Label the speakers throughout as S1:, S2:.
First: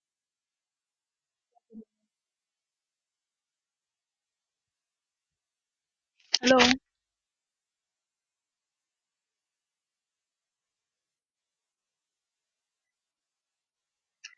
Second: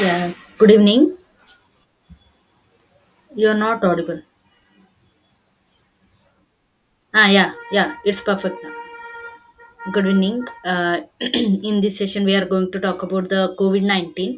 S1: Yeah, good evening. You're not audible.
S2: Hello.
S1: Yeah, it's perfect now. Good evening. In this session, we are going to talk about the COVID 19.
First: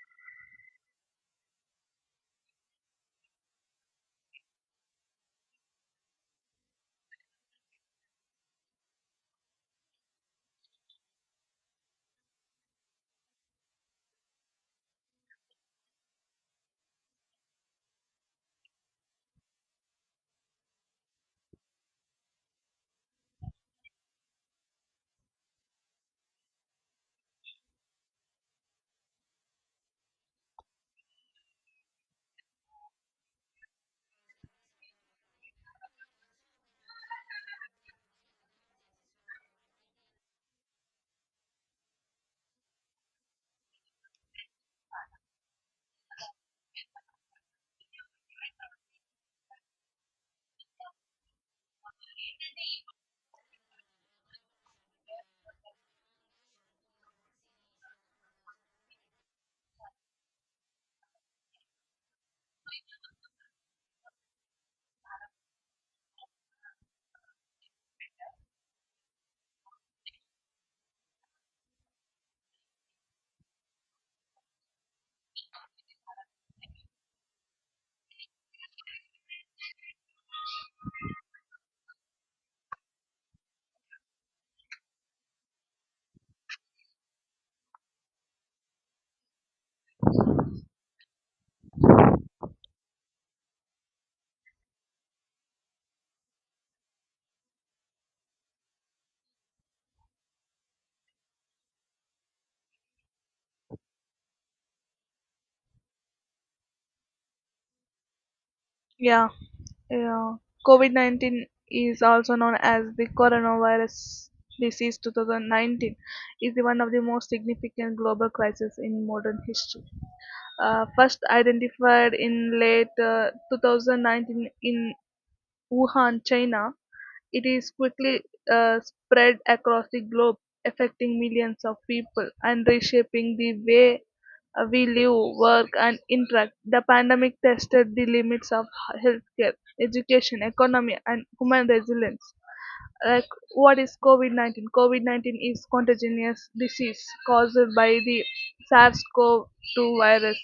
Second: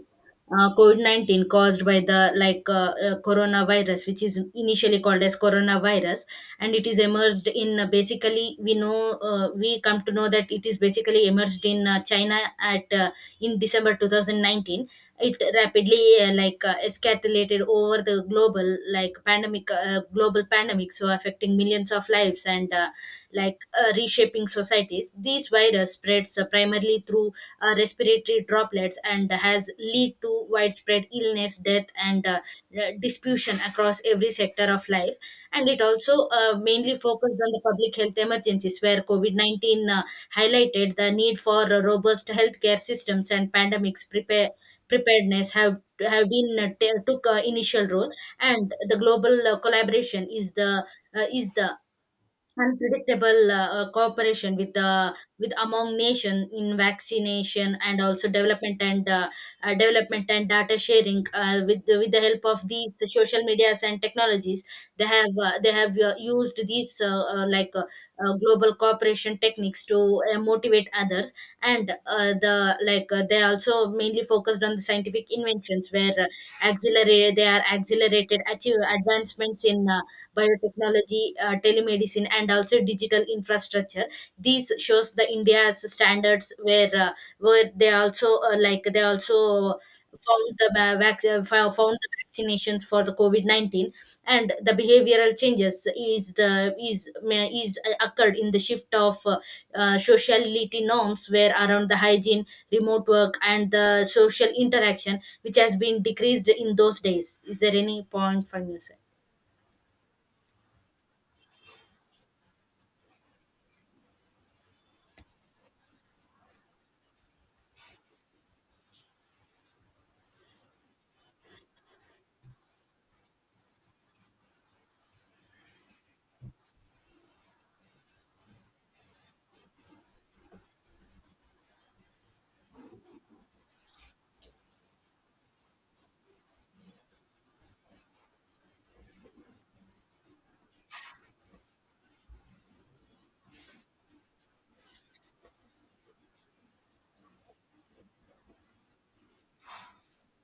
S1: COVID 19 caused by the coronavirus, which is initially called as coronavirus, and it is emerged in basically we know we come to know that it is basically emerged in China at in December 2019. It rapidly escalated over the global pandemic, so affecting millions of lives and reshaping societies. This virus spreads primarily through respiratory droplets and has lead to widespread illness, death, and dispersion across every sector of life. And it also mainly focused on the public health emergencies, where COVID 19 highlighted the need for robust healthcare systems and pandemics prepare preparedness have been took initial role, and the global collaboration is the unpredictable cooperation with among nation in vaccination and also development and development and data sharing with the help of these social medias and technologies. They have used these uh, like uh, global cooperation techniques to motivate others, and they also mainly focused on the scientific inventions where accelerate they are accelerated achieve advancements in biotechnology, telemedicine, and also digital infrastructure. These shows the India's standards where they also they also found the vaccinations for the COVID 19, and the behavioral changes is occurred in the shift of sociality norms where around the hygiene, remote work, and the social interaction which has been decreased in those days. Is there any point from your side?
S2: Yeah. Yeah. COVID-19 is also known as the coronavirus disease 2019 is the one of the most significant global crises in modern history. First identified in late 2019 in Wuhan, China. It is quickly spread across the globe, affecting millions of people and reshaping the way we live, work, and interact. The pandemic tested the limits of healthcare, education, economy, and human resilience. Like, what is COVID 19? COVID 19 is contagious disease caused by the SARS CoV 2 virus.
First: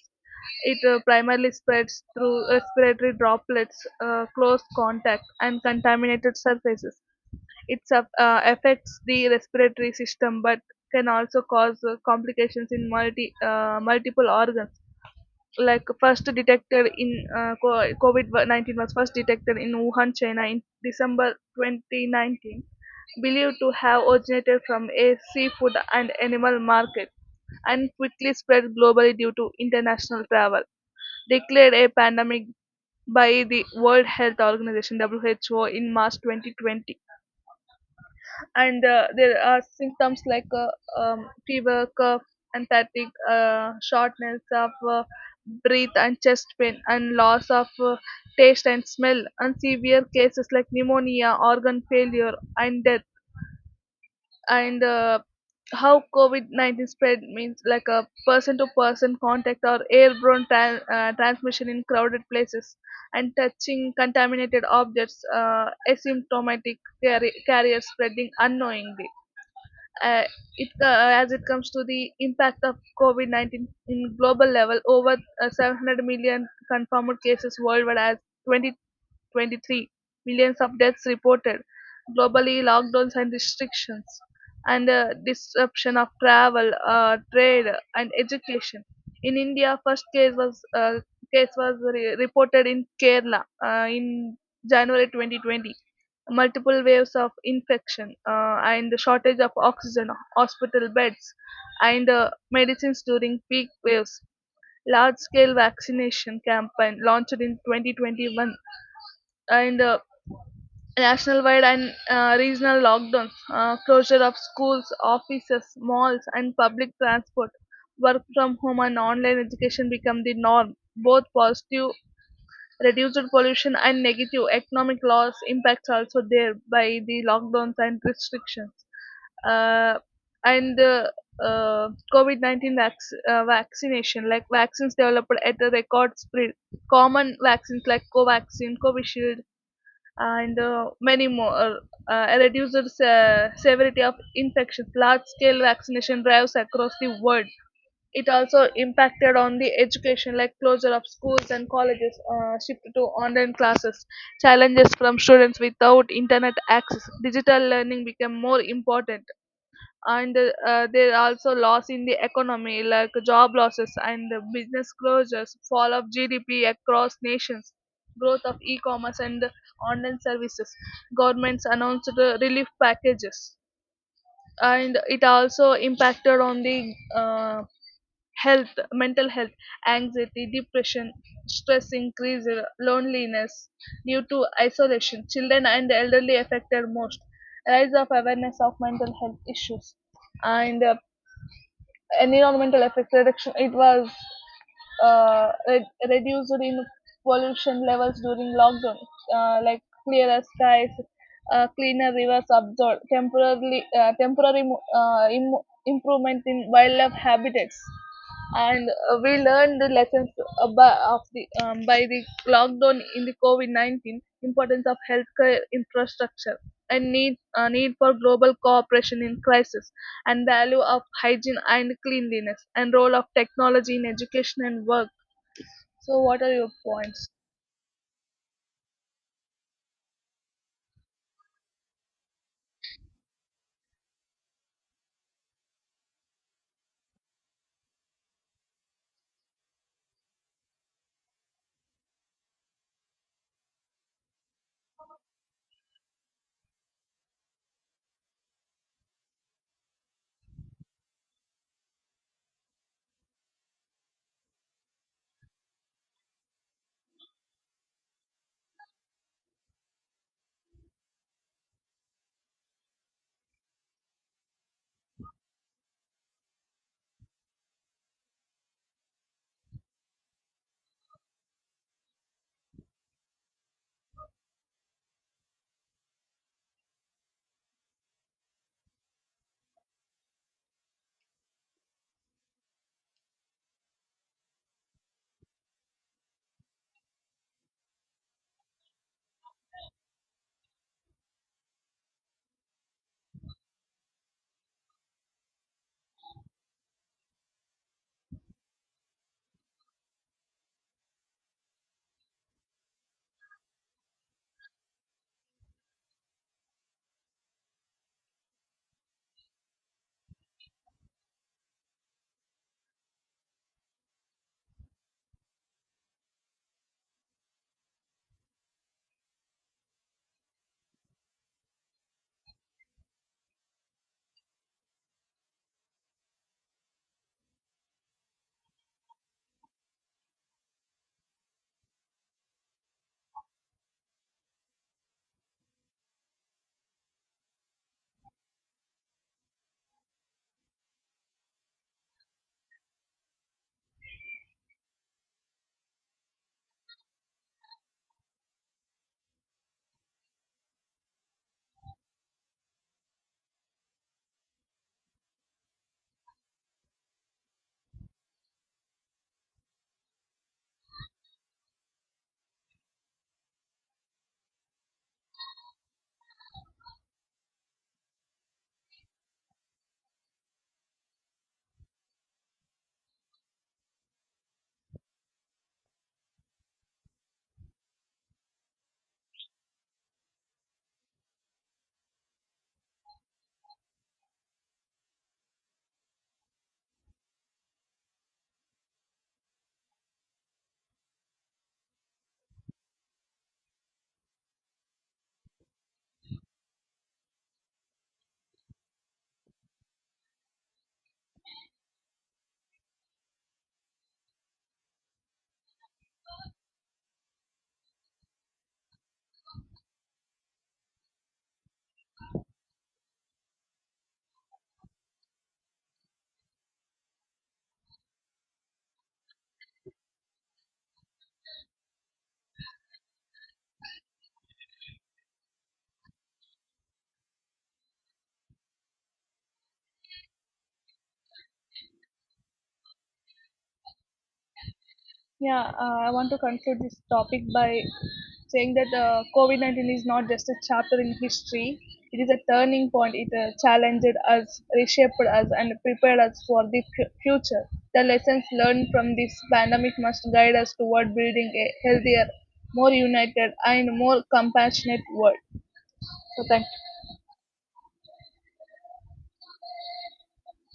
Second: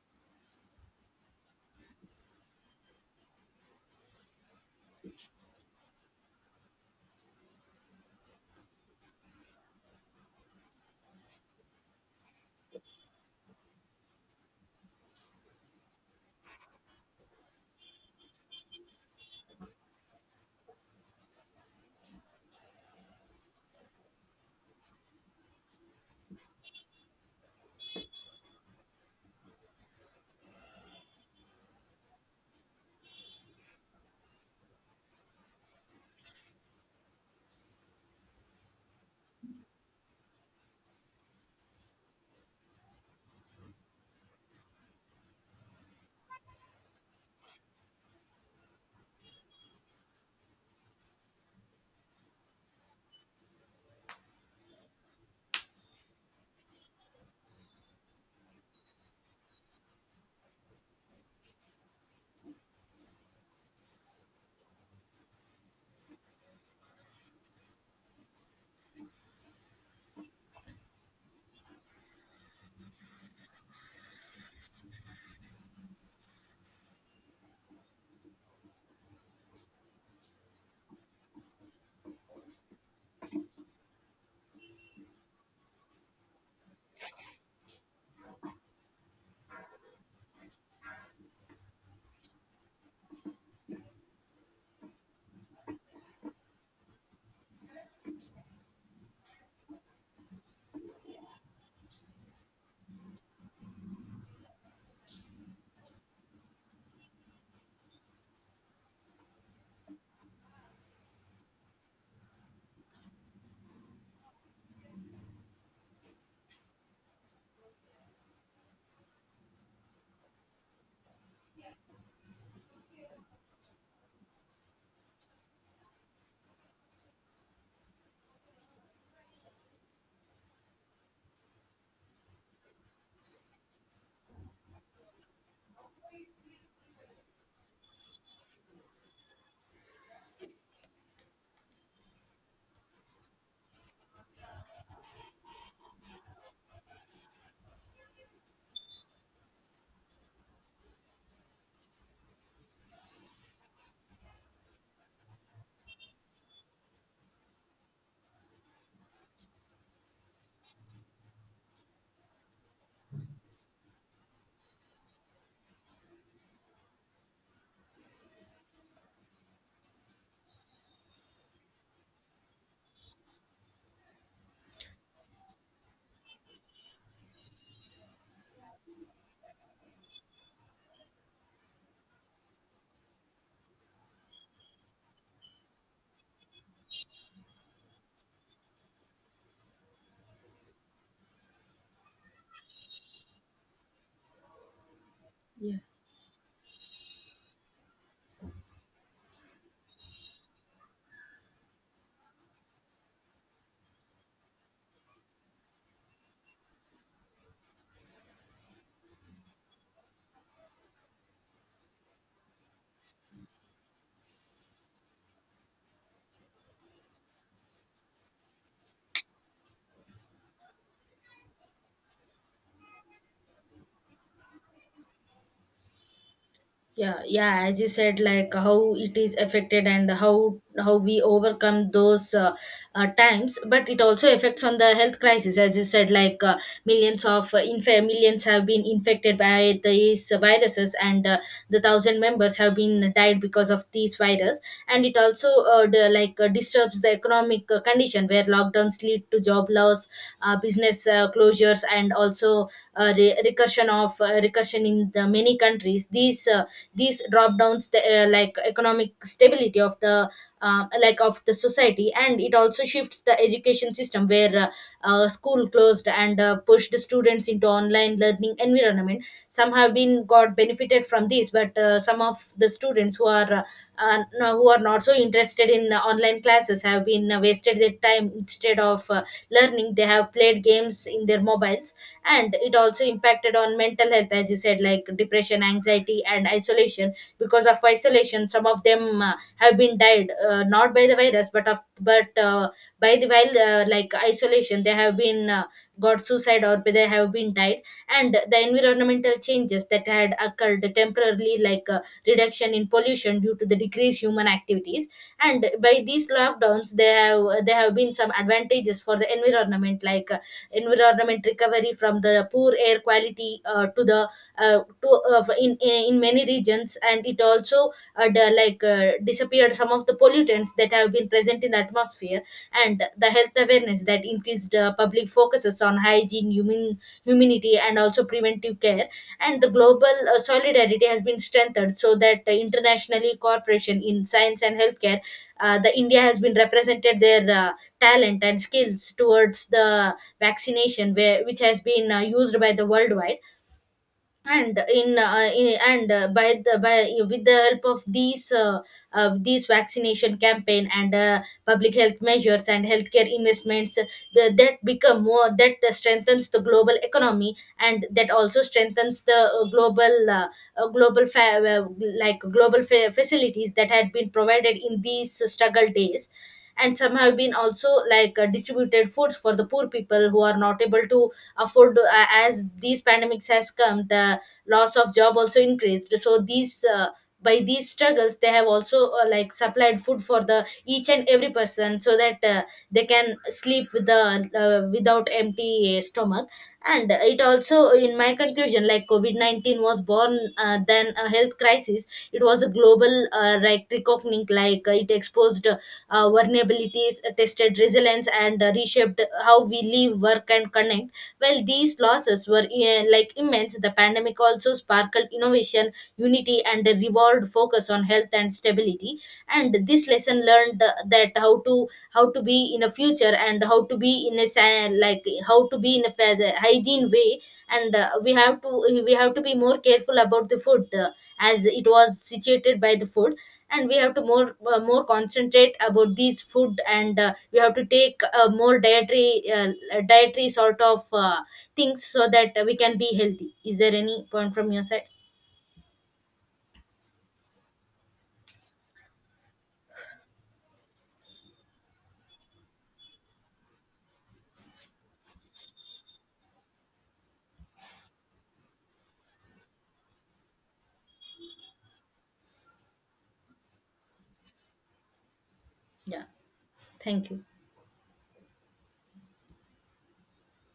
S2: It primarily spreads through respiratory droplets, close contact, and contaminated surfaces. It affects the respiratory system, but can also cause complications in multiple organs. Like, first detected in co- COVID 19 was first detected in Wuhan, China, in December 2019, believed to have originated from a seafood and animal market, and quickly spread globally due to international travel. Declared a pandemic by the World Health Organization WHO in March 2020. And there are symptoms like fever, cough, and fatigue, shortness of breath and chest pain, and loss of taste and smell, and severe cases like pneumonia, organ failure, and death. And how COVID 19 spread means like a person to person contact or airborne transmission in crowded places, and touching contaminated objects, asymptomatic carrier spreading unknowingly. uh, it co- as it comes to the impact of COVID 19 in global level, over 700 million confirmed cases worldwide as 2023, millions of deaths reported globally, lockdowns and restrictions, and disruption of travel, trade, and education. In India, first case was reported in Kerala in January 2020. Multiple waves of infection, and the shortage of oxygen, hospital beds, and medicines during peak waves. Large scale vaccination campaign launched in 2021, and nationwide and regional lockdowns, closure of schools, offices, malls, and public transport. Work from home and online education become the norm. Both positive, reduced pollution, and negative economic loss impacts also there by the lockdowns and restrictions. Uh, and the uh, COVID 19 vaccination, like vaccines developed at a record speed, common vaccines like Covaxin, Covishield, and many more. Reduces severity of infections. Large-scale vaccination drives across the world. It also impacted on the education, like closure of schools and colleges, shift to online classes, challenges from students without internet access. Digital learning became more important. And there are also loss in the economy, like job losses and the business closures, fall of GDP across nations, growth of e-commerce and online services. Governments announced the relief packages. And it also impacted on the health, mental health, anxiety, depression, stress increase, loneliness due to isolation. Children and elderly affected most. Rise of awareness of mental health issues. And environmental effects. Reduction, it was
S1: Yeah.
S2: reduced in pollution levels during lockdown, like clearer skies, cleaner rivers absorbed temporarily, improvement in wildlife habitats. And we learned the lessons by the lockdown in the COVID-19. Importance of healthcare infrastructure, and need for global cooperation in crisis, and value of hygiene and cleanliness, and role of technology in education and work. So what are your
S1: yeah
S2: points?
S1: yeah as you said, like how it is affected and how we overcome those times, but it also affects on the health crisis as you said, like millions have been infected by these viruses, and the thousand members have been died because of these virus. And it also disturbs the economic condition where lockdowns lead to job loss, business closures, and also recursion in the many countries. These these drop downs the economic stability of the of the society. And it also shifts the education system where school closed and pushed students into online learning environment. Some have been got benefited from this, but some of the students who are who are not so interested in online classes have been wasted their time instead of learning. They have played games in their mobiles. And it also impacted on mental health, as you said, like depression, anxiety, and isolation. Because of isolation, some of them have been died, not by the virus, but of but by the while like isolation they have been got suicide or they have been died. And the environmental changes that had occurred temporarily, like reduction in pollution due to the decreased human activities. And by these lockdowns, there have been some advantages for the environment, like environment recovery from the poor air quality to in many regions. And it also the, like disappeared some of the pollutants that have been present in the atmosphere. And the health awareness that increased public focuses on hygiene, humanity, and also preventive care. And the global solidarity has been strengthened, so that internationally cooperation in science and healthcare. The India has been represented their talent and skills towards the vaccination, where, which has been used by the worldwide. And in and by the by with the help of these vaccination campaign and public health measures and healthcare investments that become more that strengthens the global economy, and that also strengthens the uh, global fa- uh, global facilities that had been provided in these struggle days. And some have been also, like distributed foods for the poor people who are not able to afford. As these pandemics has come, the loss of job also increased, so these by these struggles they have also supplied food for the each and every person, so that they can sleep with the without empty stomach. And it also, in my conclusion, like covid-19 was born than a health crisis. It was a global reckoning. It exposed vulnerabilities, tested resilience, and reshaped how we live, work, and connect. While these losses were immense, the pandemic also sparkled innovation, unity, and a reward focus on health and stability. And this lesson learned, that how to be in a future, and how to be in a how to be in a hygiene way. And we have to be more careful about the food, as it was situated by the food. And we have to more, more concentrate about these food. And we have to take more dietary sort of things, so that we can be healthy. Is there any point from your side?
S2: Yeah, I want to conclude this topic by saying that COVID 19 is not just a chapter in history, it is a turning point. It challenged us, reshaped us, and prepared us for the future. The lessons learned from this pandemic must guide us toward building a healthier, more united, and more compassionate world.
S1: Yeah.
S2: So, thank
S1: Thank you.